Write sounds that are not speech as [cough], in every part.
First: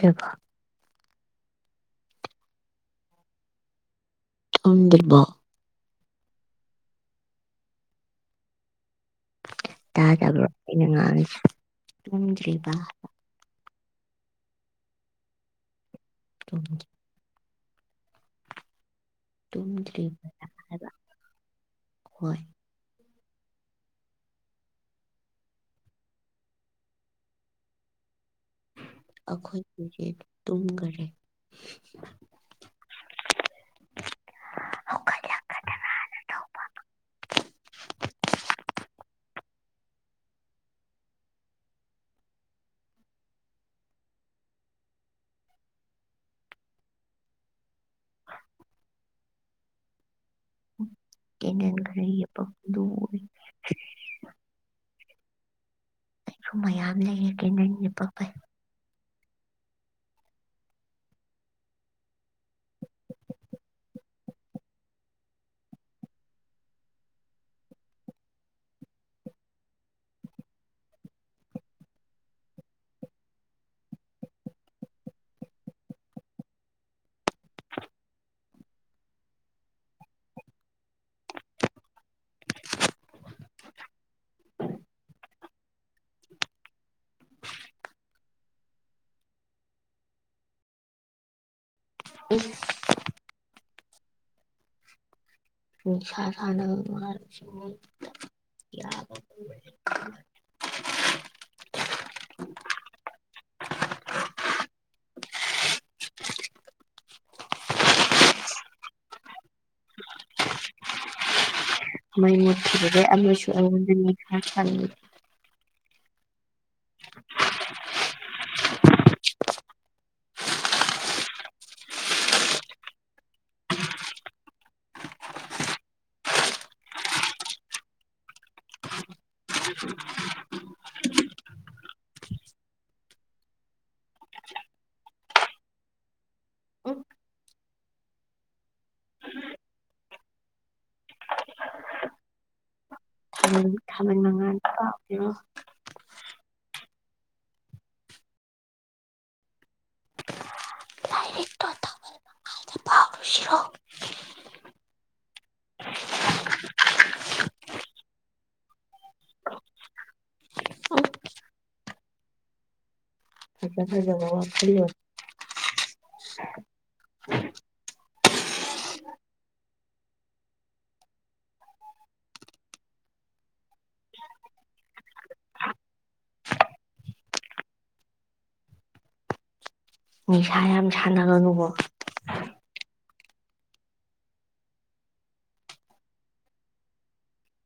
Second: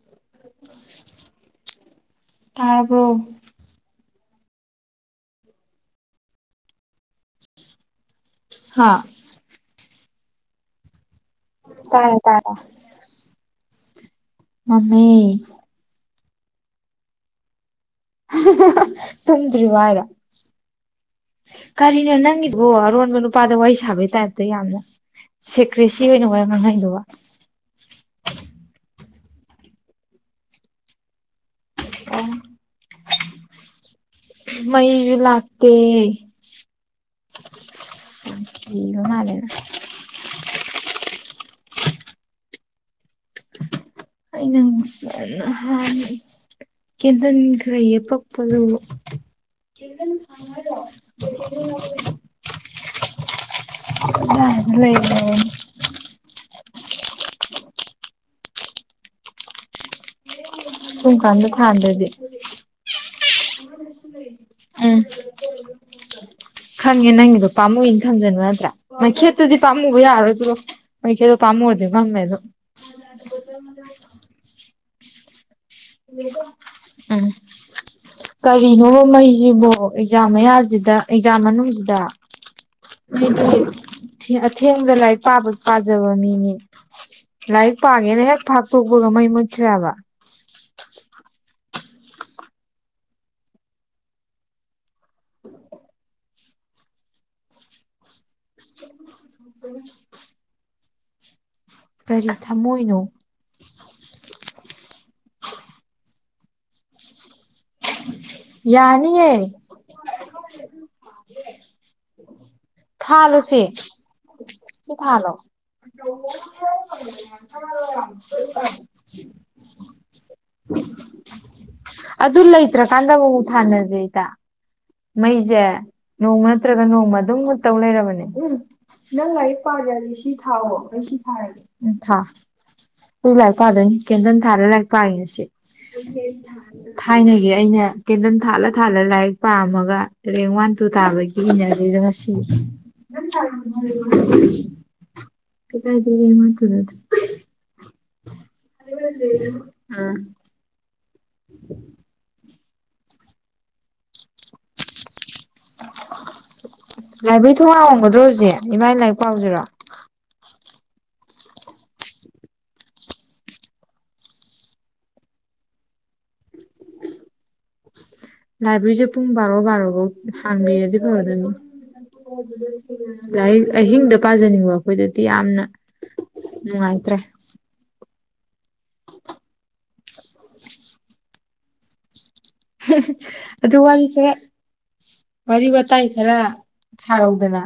ꯍ ꯇꯥꯔꯕꯣ ꯊꯗꯕ [inaudible] ꯍꯥꯥ ꯇꯥ ꯗꯕ꯭ꯔꯣ ꯑꯩꯅ ꯉꯥꯡꯉꯤꯁꯦ ꯇꯔꯥ ꯇꯔꯥ ꯇꯨꯝꯗ꯭ꯔꯤꯕ ꯃꯃꯤ ꯎ ꯇꯨꯝꯗ꯭ꯔꯤꯕ ꯍꯥꯏꯗꯣ ꯀꯔꯤꯅꯣ ꯍꯣꯏ ꯅꯪꯒꯤꯗ ꯑꯣ ꯑꯔꯣꯟꯕ ꯅꯨꯄꯥꯗ ꯋꯥꯔꯤ ꯁꯥꯕꯒꯤ ꯇꯥꯏꯞꯇ ꯌꯥꯝꯅ ꯁꯦꯀ꯭ꯔꯦꯁꯤ ꯑꯣꯏꯅ ꯋꯥ ꯉꯥꯡꯍꯩꯗꯧꯕ ꯑꯩꯈꯣꯏ ꯇꯨꯝꯈꯔꯦ ꯎ ꯃꯩꯁꯨ ꯂꯥꯛꯇꯦ ꯒ ꯃꯥꯂꯅ ꯑꯩꯅꯍꯥꯟ ꯀꯦꯟꯗꯜ ꯌꯦꯄꯥ ꯄꯉꯣ ꯀꯅꯦ ꯈꯥꯏ ꯄꯗ ꯑꯣꯏ ꯂ ꯂꯩ ꯂꯩ ꯁꯨꯝ ꯃꯌꯥꯝ ꯂꯩꯌꯦꯦ ꯀꯦ ꯅꯅꯦ ꯄꯄꯩ ꯁꯨꯝꯀꯥꯟꯗ ꯊꯥꯟꯗ꯭ꯔꯗꯤ ꯎꯝ ꯈꯪꯉꯦ ꯅꯪꯒꯤꯗꯣ ꯄꯥꯝꯃꯨꯏꯅ ꯊꯝꯖꯅꯨ ꯅꯠꯇ꯭ꯔꯥ ꯃꯩꯈꯦꯠꯇꯨꯗꯤ ꯄꯥꯝꯃꯨꯕ ꯌꯥꯔꯣꯏꯗꯔꯣ ꯃꯣꯏ ꯀꯦꯗꯣꯄꯥꯄ ꯑꯃꯃ ꯑꯣꯏꯔꯗꯤ ꯃꯝꯃꯦ ꯑꯗꯨ ꯑꯗꯖ ꯃ [unintelligible] ꯎꯝ ꯀꯔꯤꯅꯣ ꯃꯩꯁꯤꯕꯣ ꯑꯦꯛꯖꯥꯝ ꯃꯌꯥꯁꯤꯗ ꯑꯦꯛꯖꯥꯝ ꯃꯅꯨꯡꯁꯤꯗ ꯑꯩꯗꯤ ꯑꯊꯦꯡꯕꯗ ꯂꯥꯏꯔꯤꯛ ꯄꯥꯕ ꯄꯥꯖꯕ ꯃꯤꯅꯤ ꯂꯥꯏꯔꯤꯛ ꯄꯥꯉꯦꯅ ꯍꯦꯛ ꯐꯥꯛꯇꯣꯛꯄꯒ ꯃꯩ ꯃꯨꯠꯇ꯭ꯔꯦꯕ ꯎꯝ ꯁꯥ ꯁꯅ ꯃꯔ ꯀꯔꯤ ꯊꯝꯃꯣꯏꯅꯣ ꯌꯥꯅꯤꯌꯦ ꯃꯩ ꯃꯨꯠꯈꯤꯕꯒꯦ ꯑꯃꯁꯨ ꯑꯩꯉꯣꯟꯗ ꯅꯤꯡꯈꯥ ꯐꯂꯣ ꯎ ꯑ ꯎꯑ [unintelligible] ꯆꯆ [unintelligible] ꯑꯗꯨ ꯂꯩꯇ꯭ꯔ ꯀꯥꯟꯗꯕꯕꯨ ꯊꯥꯅꯖꯦꯩꯗ ꯃꯩꯁꯦ ꯅꯣꯡꯃ ꯅꯠꯇ꯭ꯔꯒ ꯅꯣꯡꯃ ꯑꯗꯨꯝ ꯃꯨꯠꯇꯧ ꯂꯩꯔꯕꯅꯦ ꯅꯪ ꯂꯥꯏꯔꯤꯛ ꯄꯥꯗꯗꯤ ꯁꯤ ꯊꯥꯎꯋꯣ ꯑꯩ ꯁꯤ ꯊꯥꯔꯒꯦ ꯎ ꯊ ꯇ ꯂꯥꯛ ꯄꯗꯅꯤ ꯀꯦꯟꯇꯅꯤ ꯊꯥꯔꯂ ꯂꯥꯛꯄꯒꯦ ꯁꯤ ꯎꯝ ꯊꯥꯏꯅꯒꯤꯦ ꯑꯩꯅ ꯀꯦꯟꯗꯜ ꯊꯥꯜꯂ ꯊꯥꯜꯂ ꯂꯥꯏ ꯄꯥꯝꯃꯒ ꯔꯦꯡ ꯋꯥꯟ ꯇꯨ ꯊꯥꯕꯒꯤ ꯏꯅꯔꯖꯤꯗ ꯉꯁꯤ ꯊꯥꯕꯜ ꯊꯥꯕꯜ ꯃꯉꯥꯟꯗꯣ ꯄꯥꯎꯁꯤꯔꯣ ꯀꯗꯥꯥꯏꯗꯒꯤꯔ ꯃꯥꯊꯨꯔ ꯑꯗꯨ ꯑꯥ ꯂꯥꯏꯔꯤꯛꯇꯣ ꯇꯞꯅ ꯄꯥꯔꯨꯁꯤꯔꯣ ꯂꯥꯏꯕ꯭ꯔꯔꯤ ꯊꯣꯡ ꯂ ꯍꯝꯒꯗ꯭ꯔꯣ ꯍꯧꯖꯤꯛ ꯏꯃꯥꯏ ꯂꯥꯏꯔꯤꯛ ꯄꯥꯎꯁꯤꯔꯣ ꯎꯝ ꯐꯖ ꯐꯖ ꯃ ꯐ ꯂꯥꯏꯕ꯭ꯔꯦꯔꯤꯁꯦ ꯄꯨꯡ ꯕꯥꯔꯣ ꯕꯥꯔꯣꯐꯧ ꯍꯥꯡꯕꯤꯔꯗꯤ ꯐꯒꯗꯕꯅꯤ ꯂꯥꯏꯔꯤꯛ ꯑꯍꯤꯡꯗ ꯄꯥꯖꯅꯤꯡꯕ ꯑꯩꯈꯣꯏꯗꯗꯤ ꯌꯥꯝꯅ ꯎꯝ ꯅꯨꯡꯉꯥꯏꯇ꯭ꯔꯦ ꯅꯤꯁꯥ ꯌꯥꯝ ꯁꯥꯟꯅꯒꯅꯨꯀꯣ ꯑꯗꯨ ꯋꯥ ꯀꯦ ꯋꯥꯔꯤ ꯋꯥꯇꯥꯏ ꯈꯔ ꯁꯥꯔꯧꯗꯅ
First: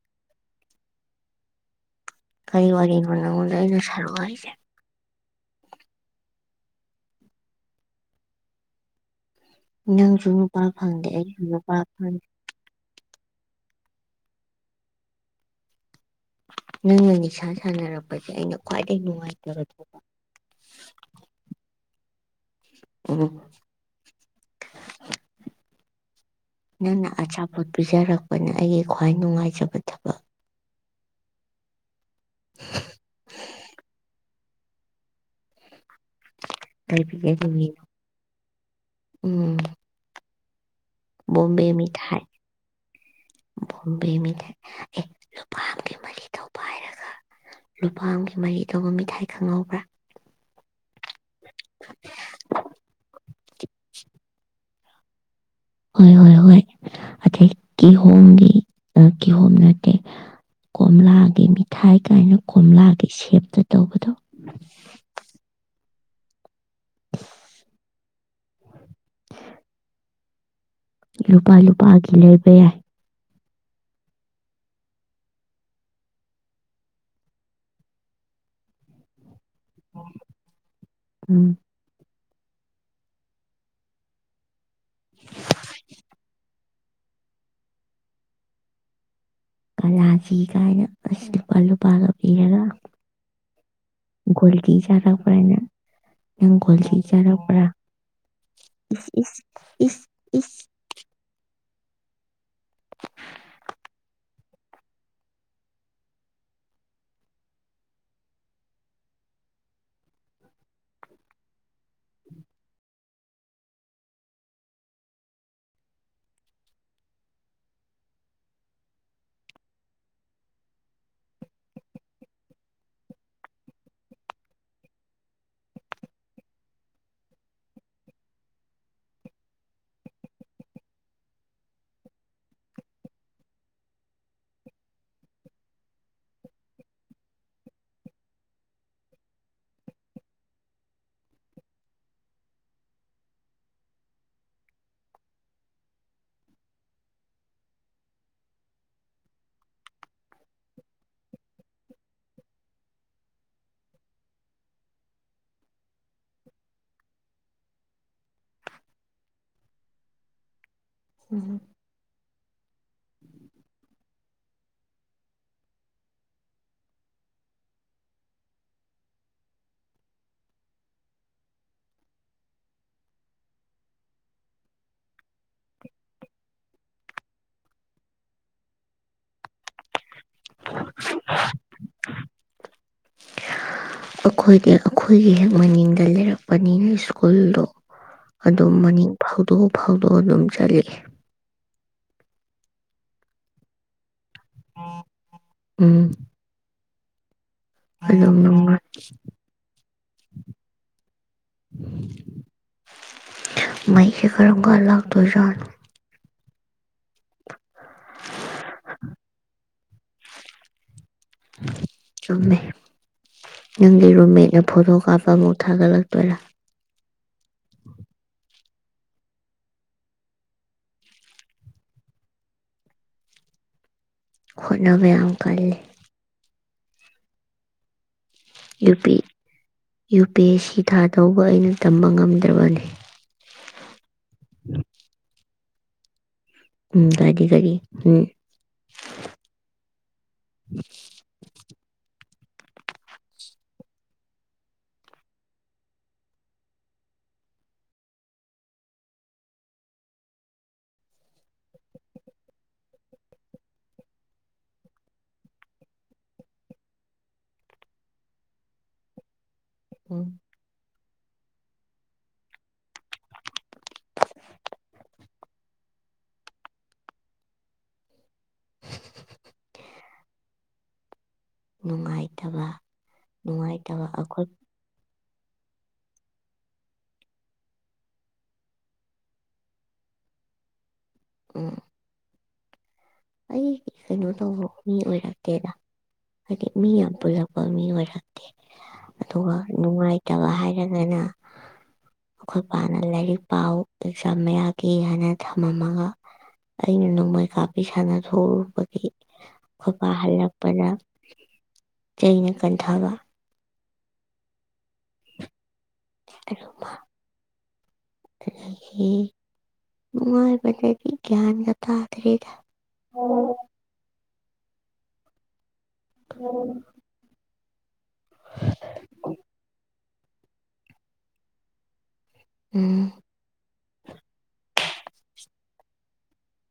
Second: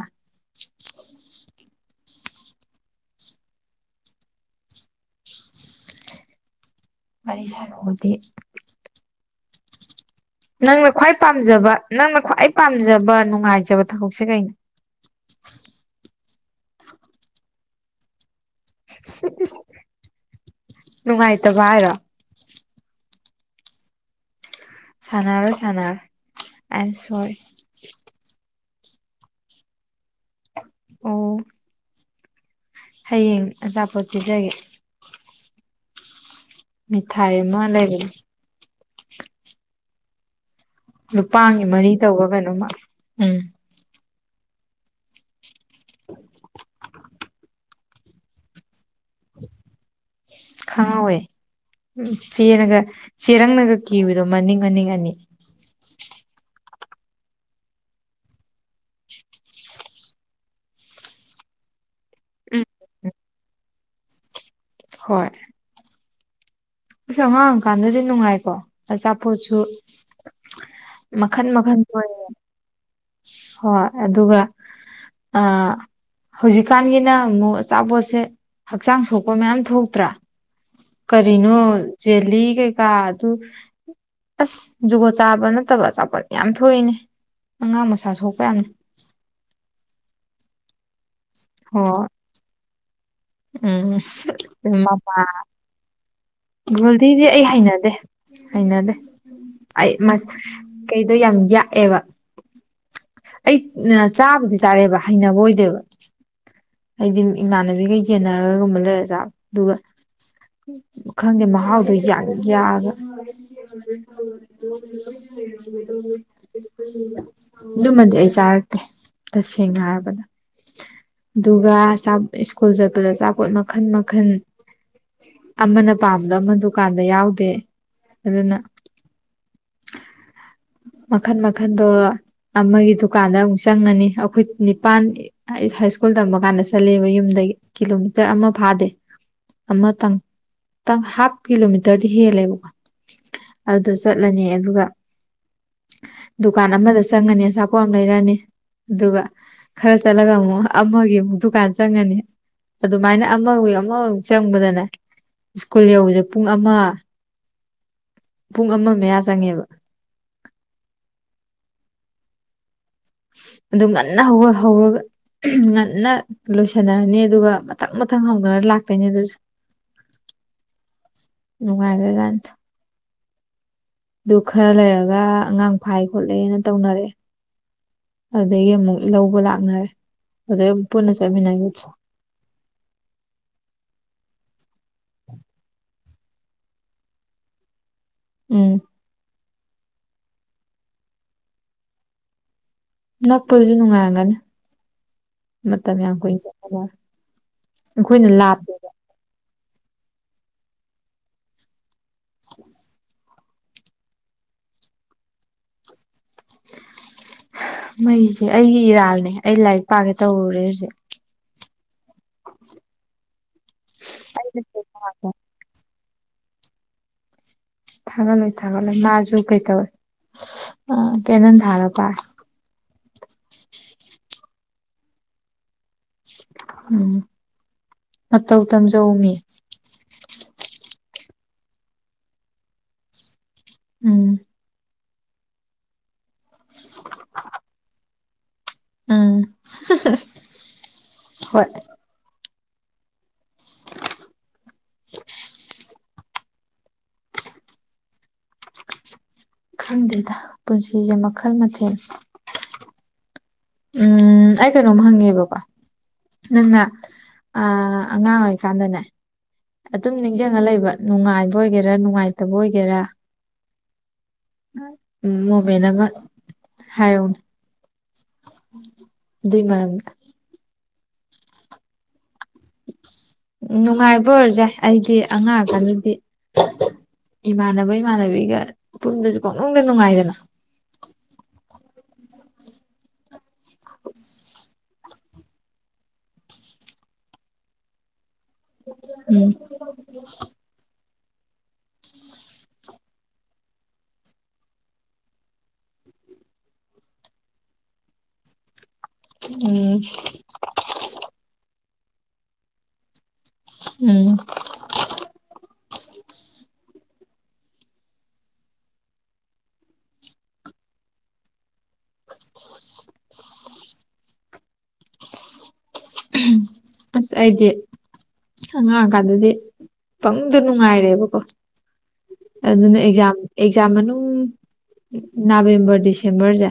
ꯀꯔꯤ ꯋꯥꯔꯤꯅꯅꯉꯗ ꯑꯩꯅ ꯁꯥꯔꯨ ꯍꯥꯏꯁꯦ ꯃꯅꯤ ꯁꯔ ꯍꯗꯤ ꯅꯪ ꯅꯪꯅ ꯈ꯭ꯋꯥꯏ ꯄꯥꯝꯖꯕ ꯅꯪꯅ ꯈ꯭ꯋꯥꯏ ꯄꯥꯝꯖꯕ ꯅꯨꯡꯉꯥꯏꯖꯕ ꯊꯕꯛꯁꯦ ꯀꯩꯅꯣ ꯅꯪꯅ ꯅꯤꯁꯥ ꯁꯥꯟꯅꯔꯛꯄꯒꯤ ꯑꯩꯅ ꯈ꯭ꯋꯥꯏꯗꯒꯤ ꯅꯨꯡꯉꯥꯏꯇꯕ ꯅꯨꯡꯉꯥꯏꯇꯕ ꯍꯥꯏꯔꯣ ꯎ ꯁꯅꯥꯔꯣ ꯁꯅꯥꯔꯣ ꯑꯥꯏ ꯑꯦꯝ ꯅꯪꯅ ꯁꯣꯔꯤ ꯑꯆꯥꯄꯣꯠ ꯄꯤꯖꯔꯛꯄꯅ ꯑꯩꯒꯤ ꯈ꯭ꯋꯥꯏ ꯅꯨꯡꯉꯥꯏꯖꯕ ꯊꯕꯛ ꯑꯣ [inaudible] ꯍꯌꯦꯡ ꯑꯆꯥꯄꯣꯠ ꯄꯤꯖꯒꯦ ꯀꯥꯏ ꯃꯤꯊꯥꯏ ꯄꯒꯦꯅ ꯑꯃ ꯂꯩꯕꯅꯦ ꯎꯝ ꯅꯨꯄꯥꯒꯤ ꯕꯣꯝꯕꯦ ꯃꯔꯤ ꯇꯔ ꯀꯩꯅꯣꯃ ꯎꯝ ꯣꯝꯦ ꯂꯩ ꯂꯨꯄꯥꯝꯒꯤ ꯃꯔꯤꯗ ꯄꯥꯏꯔꯒ ꯂꯨꯄꯥ ꯑꯃꯒꯤ ꯃꯔꯤ ꯇꯧꯕ ꯃꯤꯊꯥꯏ ꯈꯪꯍꯧꯕ꯭ꯔꯥ ꯈꯪꯍꯧꯋꯦ ꯎ ꯆꯦꯅꯒ ꯆꯦꯔꯪꯅꯒ ꯀꯤꯕꯗꯣ ꯃꯅꯤꯡ ꯃꯅꯤꯡ ꯑꯅꯤ ꯍꯣꯏ ꯍꯣꯏ ꯍꯣꯏ ꯑꯇꯩ ꯀꯤꯍꯣꯝꯒꯤ ꯀꯤꯍꯣꯝ ꯅꯠꯇꯦ ꯀꯣꯝꯂꯥꯒꯤ ꯃꯤꯊꯥꯏ ꯀꯥꯏꯅ ꯎꯝ ꯀꯣꯝꯂꯥꯒꯤ ꯁꯦꯞꯇ ꯇꯧꯕꯗꯣ ꯍꯣꯏ ꯑꯁ ꯑꯉꯥꯡꯑꯣꯏꯀꯥꯟꯗꯗꯤ ꯅꯨꯡꯉꯥꯏꯀꯣ ꯑꯆꯥꯄꯣꯠꯁꯨ ꯃꯈꯟ ꯂꯨꯄꯥ ꯃꯈꯟ ꯊꯣꯛꯑꯦ ꯂꯨꯄꯥꯒꯤ ꯂꯩꯕ ꯌꯥꯏ ꯍꯣꯏ ꯑꯗꯨꯒ ꯑ ꯍꯧꯖꯤꯛꯀꯥꯟꯒꯤꯅ ꯑꯃꯨꯛ ꯑꯆꯥꯄꯣꯠꯁꯦ ꯍꯛꯆꯥꯡ ꯁꯣꯛꯄ ꯃꯌꯥꯝ ꯊꯣꯛꯇ꯭ꯔꯥ ꯎꯝ ꯀꯔꯤꯅꯣ ꯦꯂꯤ ꯀꯩꯀꯥ ꯑꯗꯨ ꯑꯁ ꯖꯨꯒꯣꯠ ꯆꯥꯕ ꯅꯠꯇꯕ ꯑꯆꯥꯄꯣꯠ ꯌꯥꯝ ꯊꯣꯛꯏꯅꯦ ꯑꯉꯥꯡ ꯃꯁꯥ ꯁꯣꯛꯄ ꯌꯥꯝꯅꯤ ꯀꯂꯥꯖꯤ ꯀꯥꯏꯅ ꯑ ꯂꯨꯄꯥ ꯂꯨꯄꯥꯒ ꯄꯤꯔꯒ ꯒꯣꯜꯗꯤ ꯎꯝꯃꯃ ꯆꯥꯔꯛꯄ꯭ꯔꯅ ꯅꯪ ꯒꯣꯜꯗꯤ ꯒꯣꯜꯗꯤꯗꯤ ꯑꯩ ꯆꯥꯔꯛꯄ꯭ꯔꯥ ꯍꯩꯅꯗꯦ ꯍꯩꯅꯗꯦ ꯏꯁ ꯏꯁ ꯏꯁ ꯑꯩꯁ ꯏꯁ ꯀꯩꯗꯣ ꯌꯥꯝ ꯌꯥꯛꯑꯦꯕ ꯑꯩ ꯆꯥꯕꯨꯗꯤ ꯆꯥꯔꯦꯕ ꯍꯩꯅꯕ ꯑꯣꯏꯗꯦꯕ ꯍꯥꯏꯗꯤ ꯏꯃꯥꯟꯅꯕꯤꯒ ꯌꯦꯟꯅꯔꯒꯒꯨꯝꯕ ꯂꯩꯔꯖꯥ ꯑꯗꯨꯒ ꯈꯪꯗꯦ ꯃꯍꯥꯎꯗꯣ ꯌꯥꯒ ꯑꯥ ꯑꯗꯨꯃꯗꯤ ꯑꯩ ꯆꯥꯔꯛꯇꯦ ꯇꯁꯦꯡꯅ ꯍꯥꯏꯔꯕꯗ ꯑꯗꯨꯒ ꯁ꯭ꯀꯨꯜ ꯆꯠꯄꯗ ꯑꯆꯥꯄꯣꯠ ꯃꯈꯟ ꯃꯈꯟ ꯑꯃꯅ ꯄꯥꯝꯕꯗ ꯑꯃ ꯗꯨꯀꯥꯟꯗ ꯌꯥꯎꯗꯦ ꯑꯗꯨꯅ ꯃꯈꯟ ꯃꯈꯟꯗꯣ ꯑꯃꯒꯤ ꯗꯨꯀꯥꯟꯗ ꯑꯃꯨꯛ ꯆꯪꯉꯅꯤ ꯑꯩꯈꯣꯏ ꯅꯤꯄꯥꯜ ꯑꯩ ꯍꯥꯏ ꯁ꯭ꯀꯨꯜ ꯇꯝꯕ ꯀꯥꯟꯗ ꯆꯠꯂꯦꯕ ꯌꯨꯝꯗꯒꯤ ꯀꯤꯂꯣꯃꯤꯇꯔ ꯑꯃ ꯐꯥꯗꯦ ꯑꯃꯇꯪ ꯇꯪ ꯍꯥꯞ ꯀꯤꯂꯣꯃꯤꯇꯔꯗꯤ ꯍꯦꯜꯂꯦꯕꯀꯣ ꯑꯗꯨꯗ ꯆꯠꯂꯅꯤ ꯑꯗꯨꯒ ꯗꯨꯀꯥꯟ ꯑꯃꯗ ꯆꯪꯉꯅꯤ ꯑꯆꯥꯄꯣꯠ ꯑꯃ ꯂꯩꯔꯛꯅꯤ ꯑꯗꯨꯒ ꯈꯔ ꯆꯠꯂꯒ ꯑꯃꯨꯛ ꯑꯃꯒꯤ ꯑꯃꯨꯛ ꯗꯨꯀꯥꯟ ꯆꯪꯉꯅꯤ ꯑꯗꯨꯃꯥꯏꯅ ꯑꯃꯨ ꯑꯃꯐꯛ ꯆꯪꯕꯗꯅꯦ ꯁ꯭ꯀꯨꯜ ꯌꯧꯕꯁꯦ ꯄꯨꯡ ꯑꯃ ꯄꯨꯡ ꯑꯃ ꯃꯌꯥ ꯆꯪꯉꯦꯕ ꯎꯝ ꯑꯗꯨ ꯉꯟꯅ ꯍꯧꯒꯠ ꯍꯧꯔꯒ ꯉꯟꯅ ꯂꯣꯏꯁꯟꯅꯔꯅꯤ ꯑꯗꯨꯒ ꯃꯊꯪ ꯃꯊꯪ ꯍꯪꯗꯅ ꯂꯥꯛꯇꯣꯏꯅꯤ ꯑꯗꯨꯁꯨ ꯅꯨꯡꯉꯥꯏꯒꯥ꯭ꯔ ꯖꯥꯠꯅꯤꯗ ꯑꯗꯨ ꯈꯔ ꯂꯩꯔꯒ ꯑꯉꯥꯡ ꯐꯥꯏ ꯈꯣꯠꯂꯦꯅ ꯇꯧꯅꯔꯛꯑꯦ ꯑꯗꯨꯗꯒꯤ ꯑꯃꯨꯛ ꯂꯧꯕ ꯂꯥꯛꯅꯔꯦ ꯑꯗꯨꯗꯩꯨ ꯄꯨꯟꯅ ꯆꯠꯃꯤꯟꯅꯒꯁꯤ ꯑꯩꯈꯣꯏꯗꯤ ꯑꯩꯈꯣꯏꯒꯤ ꯍꯦꯛ ꯃꯅꯤꯡꯗ ꯂꯩꯔꯛꯄꯅꯤꯅ ꯁ꯭ꯀꯨꯜꯗꯣ ꯎꯝ ꯑꯗꯨꯝ ꯃꯅꯤꯡ ꯐꯥꯎꯗꯣꯛꯑ ꯐꯥꯎꯗꯣꯛꯑ ꯑꯗꯨꯝ ꯆꯠꯂꯑꯦ ꯅꯛꯄꯗꯨꯁꯨ ꯅꯨꯡꯉꯥꯏꯔꯝꯒꯅꯤ ꯃꯇꯝ ꯌꯥꯝ ꯀꯨꯏꯅ ꯆꯪꯗ ꯍ ꯃꯩꯁ ꯈꯔꯝꯒꯒꯥ ꯂꯥꯛ ꯇꯨꯖꯠ ꯃꯩꯁꯦ ꯑꯩꯒꯤ ꯏꯔꯥꯜꯅꯦ ꯑꯩ ꯂꯥꯏꯔꯤꯛ ꯄꯥꯒꯦ ꯇꯧꯔꯨꯔꯦ ꯍꯧꯖꯤꯛ ꯆꯨꯝ ꯪꯒꯔꯨꯝꯦ ꯍꯗꯣ ꯀꯥꯄ ꯃ ꯎ ꯊꯥꯒꯠꯂꯛꯇꯣꯏꯔꯥ ꯊꯥꯒꯠꯂꯣꯏ ꯊꯥꯒꯠꯂꯣꯏ ꯃꯥꯁꯨ ꯀꯩꯇꯧꯋꯦ ꯀꯦꯟꯗꯟ ꯊꯥꯔ ꯄꯥꯔ ꯍꯣꯠꯅꯕ ꯌꯥꯝ ꯀꯜꯂꯤ꯫ ꯎꯝ ꯃꯇꯧ ꯌꯨ ꯇꯝꯖꯧ ꯄꯤ ꯃꯤ ꯌꯨ ꯄꯤ ꯑꯦꯁ ꯁꯤ ꯊꯥ ꯇꯧꯕ ꯑꯩꯅ ꯇꯝꯕ ꯉꯝꯗ꯭ꯔꯕꯅꯤ꯫ ꯎꯝ [inaudible] ꯎꯝ ꯗꯒꯤ ꯀꯔꯤ ꯎꯝ ꯎꯝ ꯍꯣꯏ ꯈꯪꯗꯦꯗ ꯄꯨꯟꯁꯤꯁꯦ ꯃꯈꯜ ꯃꯊꯦꯟꯅꯤ꯫ ꯎꯝ ꯑꯩ ꯀꯩꯅꯣꯝ ꯍꯪꯉꯦꯕꯀꯣ ꯅꯪꯅ ꯑꯉꯥꯡ ꯑꯣꯏꯀꯥꯟꯗꯅꯦ ꯑꯗꯨꯝ ꯎꯝ ꯅꯤꯡꯁꯤꯡꯉ ꯂꯩꯕ ꯅꯨꯡꯉꯥꯏꯕ ꯑꯣꯏꯒꯦꯔꯥ ꯅꯨꯡꯉꯥꯏꯇꯕ ꯑꯣꯏꯒꯦꯔꯥ ꯎꯝ ꯅꯣꯚꯦꯜ ꯑꯃ ꯍꯥꯏꯌꯣꯅꯦ꯫ ꯑꯗꯨꯏ ꯃꯔꯝꯗꯥ ꯅꯨꯡꯉꯥꯏꯇꯕ ꯅꯨꯡꯉꯥꯏꯇꯕ ꯅꯨꯡꯉꯥꯏꯕ ꯑꯩꯈꯣꯏ ꯑꯣꯏꯔꯁꯦ ꯑꯩꯗꯤ ꯑꯉꯥꯡꯇꯅꯤꯗꯤ ꯏꯃꯥꯟꯅꯕ ꯏꯃꯥꯟꯅꯕꯤꯒ ꯄꯨꯄꯨꯝꯗꯁꯨ ꯀꯣꯛꯅꯨꯡꯗ ꯅꯨꯡꯉꯥꯏꯗꯅ ꯎꯝ ꯑꯩ ꯀꯩꯅꯣ ꯇꯧꯕ ꯃꯤ ꯑꯣꯏꯔꯛꯇꯦꯗ ꯍꯥꯏꯗꯤ ꯃꯤ ꯌꯥꯝ ꯄꯨꯜꯂꯛꯄ ꯃꯤ ꯑꯣꯏꯔꯦ꯫ ꯎꯝ ꯑꯗꯨꯒ ꯅꯨꯡꯉꯥꯏꯇꯕ ꯍꯥꯏꯔꯒꯅ [inaudible] ꯑꯩꯈꯣꯏ ꯄꯥꯅ ꯂꯥꯏꯔꯤꯛ ꯄꯥꯎ ꯑꯦꯛꯖꯥꯝ ꯃꯌꯥꯒꯤ ꯍꯥꯏꯅ ꯊꯝꯃꯝꯃꯒ ꯑꯩꯅ ꯅꯣꯡꯃꯩ ꯀꯥꯞꯄꯤ ꯁꯥꯟꯅꯊꯔꯨꯕꯒꯤ ꯎꯝ ꯑꯩꯣꯏꯕꯥ ꯍꯜꯂꯛꯄꯗ ꯆꯩꯅ ꯀꯟꯊꯕ ꯎꯝ ꯑꯗꯨꯗꯒꯤ ꯃꯃꯥꯏꯗꯤ ꯒꯌꯥꯟꯒ ꯇꯥꯗꯔꯤꯗ [inaudible] ꯑꯁ ꯑꯩꯗꯤ ꯑꯉꯥꯡꯑꯣꯏꯀꯥꯟꯗꯗꯤ ꯄꯪꯅꯨꯡꯗ ꯅꯨꯡꯉꯥꯏꯔꯦꯕꯀꯣ ꯑꯗꯨꯅ ꯎꯝ ꯑꯦꯛꯖꯥꯝ ꯑꯦꯛꯖꯥꯝ ꯃꯅꯨꯡ ꯅꯕꯦꯝꯕꯔ ꯗꯤꯁꯦꯝꯕꯔꯁꯦ꯫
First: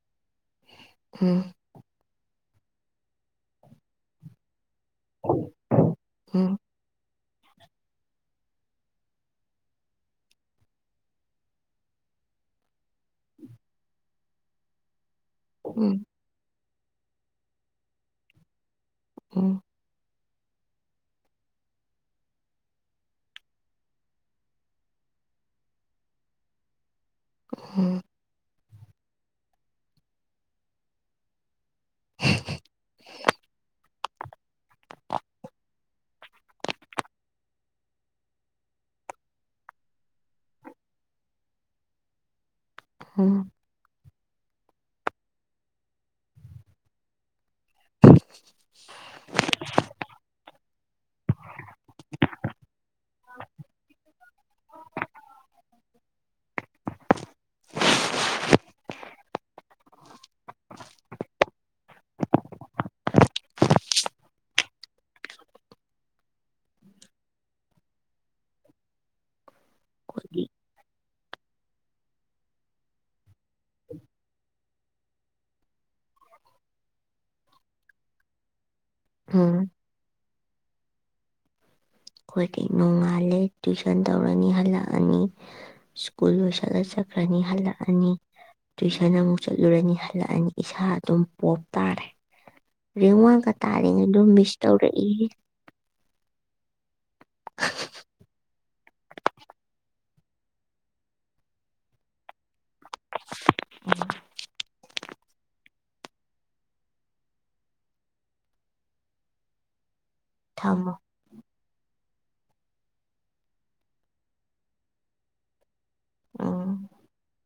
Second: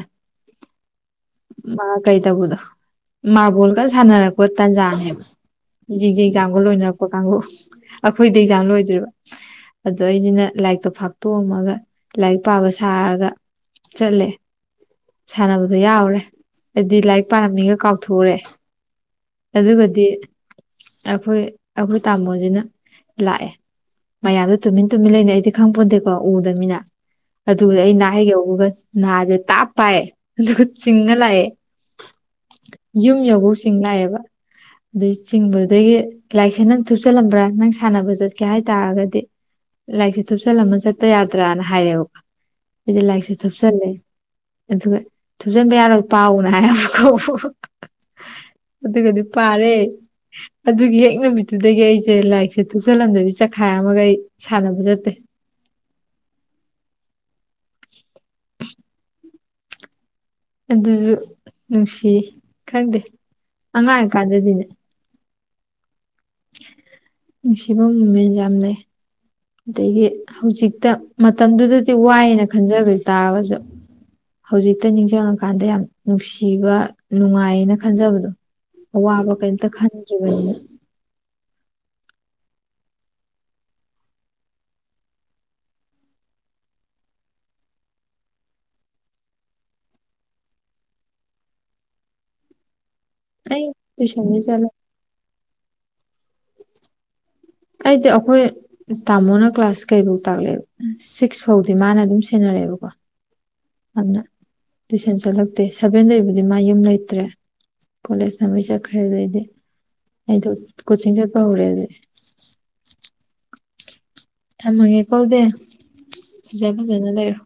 ꯎꯝ ꯃꯥ ꯀꯩ ꯇꯧꯕꯗꯣ ꯃꯥꯔꯕꯣꯜꯒ ꯁꯥꯟꯅꯔꯛꯄ ꯇꯥꯟꯖꯥꯅꯦꯕ ꯃꯤꯁꯤꯡꯁꯦ ꯎꯝ ꯑꯦꯛꯖꯥꯝꯒ ꯂꯣꯏꯅꯔꯛꯄ ꯀꯥꯡꯕꯨ ꯑꯩꯈꯣꯏꯗꯤ ꯑꯦꯛꯖꯥꯝ ꯂꯣꯏꯗ꯭ꯔꯤꯕ ꯑꯗꯣ ꯑꯩꯁꯤꯅ ꯂꯥꯏꯔꯤꯛꯇꯣ ꯐꯥꯛꯇꯣꯛꯑꯝꯃꯒ ꯂꯥꯏꯔꯤꯛ ꯄꯥꯕ ꯁꯥꯔꯒ ꯆꯠꯂꯦ ꯁꯥꯟꯅꯕꯗꯣ ꯎꯝ ꯌꯥꯎꯔꯦ ꯍꯥꯏꯗꯤ ꯂꯥꯏꯔꯤꯛ ꯄꯥꯔꯝꯃꯤꯒ ꯀꯥꯎꯊꯣꯛꯎꯔꯦ [inaudible] ꯑꯗꯨꯒꯗꯤ ꯑꯩꯈꯣꯏ ꯑꯩꯈꯣꯏ ꯇꯥꯃꯣꯁꯤꯅ ꯂꯥꯛꯑꯦ꯫ ꯃꯌꯥꯝꯗꯣ ꯇꯨꯃꯤꯟ ꯇꯨꯃꯤꯟ ꯂꯩꯅ ꯑꯩꯗꯤ ꯈꯪ ꯄꯣꯟꯗꯦꯀꯣ ꯎꯗꯃꯤꯅ ꯑꯗꯨꯗꯤ ꯑꯩ ꯅꯍꯩ ꯌꯧꯕꯒ ꯅꯍꯥꯁꯦ ꯇꯥꯞ ꯄꯥꯏꯔꯦ ꯑꯗꯨꯒ ꯆꯤꯡꯉ ꯂꯥꯛꯑꯦ꯫ ꯌꯨꯝ ꯌꯕꯧꯁꯤꯡ ꯂꯥꯛꯑꯦꯕ ꯑꯗꯩ ꯆꯤꯡꯕꯗꯒꯤ ꯂꯥꯏꯔꯤꯛꯁꯦ ꯅꯪ ꯊꯨꯞꯆꯜꯂꯝꯕ꯭ꯔꯥ ꯅꯪ ꯁꯥꯟꯅꯕ ꯆꯠꯀꯦ ꯍꯥꯏꯇꯥꯔꯒꯗꯤ ꯂꯥꯏꯔꯤꯛꯁꯦ ꯊꯨꯞꯆꯜꯂꯝꯃ ꯆꯠꯄ ꯌꯥꯗ꯭ꯔꯥꯅ ꯍꯥꯏꯔꯛꯑꯦꯕꯀꯣ ꯑꯩꯁꯦ ꯂꯥꯏꯔꯤꯛꯁꯦ ꯎꯝ ꯊꯨꯞꯆꯜꯂꯦ꯫ ꯑꯗꯨꯒ ꯊꯨꯞꯖꯤꯟꯕ ꯌꯥꯔꯣꯏ ꯄꯥꯎꯅ ꯍꯥꯏꯕꯀꯣ ꯑꯗꯨꯒꯗꯤ ꯄꯥꯔꯦ꯫ ꯑꯗꯨꯒꯤ ꯍꯛ ꯅꯨꯃꯤꯠꯇꯨꯗꯒꯤ ꯑꯩꯁꯦ ꯂꯥꯏꯔꯤꯛꯁꯦ ꯇꯨꯁꯜꯂꯝꯗꯕꯤ ꯆꯈꯥꯏꯔꯝꯃꯒ ꯑꯩ ꯁꯥꯟꯅꯕ ꯆꯠꯇꯦ꯫ ꯑꯗꯨꯁꯨ ꯅꯨꯡꯁꯤꯌꯦ ꯈꯪꯗꯦ ꯑꯉꯥꯡꯀꯥꯟꯗꯗꯤꯅꯦ ꯅꯨꯡꯁꯤꯕ ꯃꯨꯃꯦꯟꯁ ꯌꯥꯝ ꯂꯩ꯫ ꯑꯗꯒꯤ ꯍꯧꯖꯤꯛꯇ ꯃꯇꯝꯗꯨꯗꯗꯤ ꯋꯥꯏꯑꯅ ꯈꯟꯖꯕꯗꯨ ꯇꯥꯔꯒꯁꯨ ꯍꯧꯖꯤꯛꯇ ꯅꯤꯡꯁꯤꯡꯉꯀꯥꯟꯗ ꯌꯥꯝ ꯅꯨꯡꯁꯤꯕ ꯅꯨꯡꯉꯥꯏꯌꯦꯅ ꯈꯟꯖꯕꯗꯣ ꯑ ꯋꯥꯕ ꯎꯝ ꯀꯩꯝꯇ ꯈꯟꯖꯕꯅꯤ ꯑꯩꯈꯣꯏꯗꯤ ꯅꯣꯡꯉꯥꯜꯂꯦ ꯇꯨꯏꯁꯟ ꯇꯧꯔꯅꯤ ꯍꯜꯂꯛꯑꯅꯤ ꯁ꯭ꯀꯨꯜ ꯂꯣꯏꯁꯠꯂ ꯆꯠꯈ꯭ꯔꯅꯤ ꯍꯜꯂꯛꯑꯅꯤ ꯇꯨꯏꯁꯟ ꯑꯃꯨꯛ ꯆꯠꯂꯨꯔꯅꯤ ꯍꯜꯂꯛꯑꯅꯤ ꯏꯁꯥ ꯑꯗꯨꯝ ꯄꯣꯞ ꯇꯥꯔꯦ ꯔꯦꯡ ꯋꯥꯟꯒ ꯑꯩ ꯇꯥꯔꯤꯉꯩꯗꯣ ꯇꯨꯏꯁꯟꯗꯤ ꯃꯤꯁ ꯆꯠꯂꯦ ꯇꯧꯔꯛꯏꯍꯦ ꯑꯩꯗꯤ ꯑꯩꯈꯣꯏ ꯇꯥꯃꯣꯅ ꯀ꯭ꯂꯥꯁ ꯀꯩ ꯐꯧ ꯇꯥꯛꯂꯛꯦꯕ ꯁꯤꯛꯁ ꯐꯥꯎꯗꯤ ꯃꯥꯅ ꯑꯗꯨꯝ ꯁꯦꯟꯅꯔꯛꯑꯦꯕꯀꯣ ꯑꯗꯨꯅ ꯇꯨꯏꯁꯟ ꯆꯠꯂꯛꯇꯦ ꯁꯚꯦꯟꯗꯒꯤ ꯕꯨꯗꯤ ꯃꯥ ꯌꯨꯝ ꯂꯩꯇ꯭ꯔꯦ ꯀꯣꯂꯦꯖꯇꯂꯣꯏ ꯆꯠꯈ꯭ꯔꯦ ꯑꯗꯨꯗꯩꯗꯤ ꯑꯩꯗꯣ ꯊꯝꯃꯣ ꯀꯣꯆꯤꯡ ꯆꯠꯄ ꯍꯧꯔꯦ ꯑꯗꯨꯗꯤ ꯊꯝꯃꯒꯦ ꯀꯧꯗꯦ ꯐꯖ ꯎꯝ ꯐꯖꯅ ꯂꯩꯔꯣ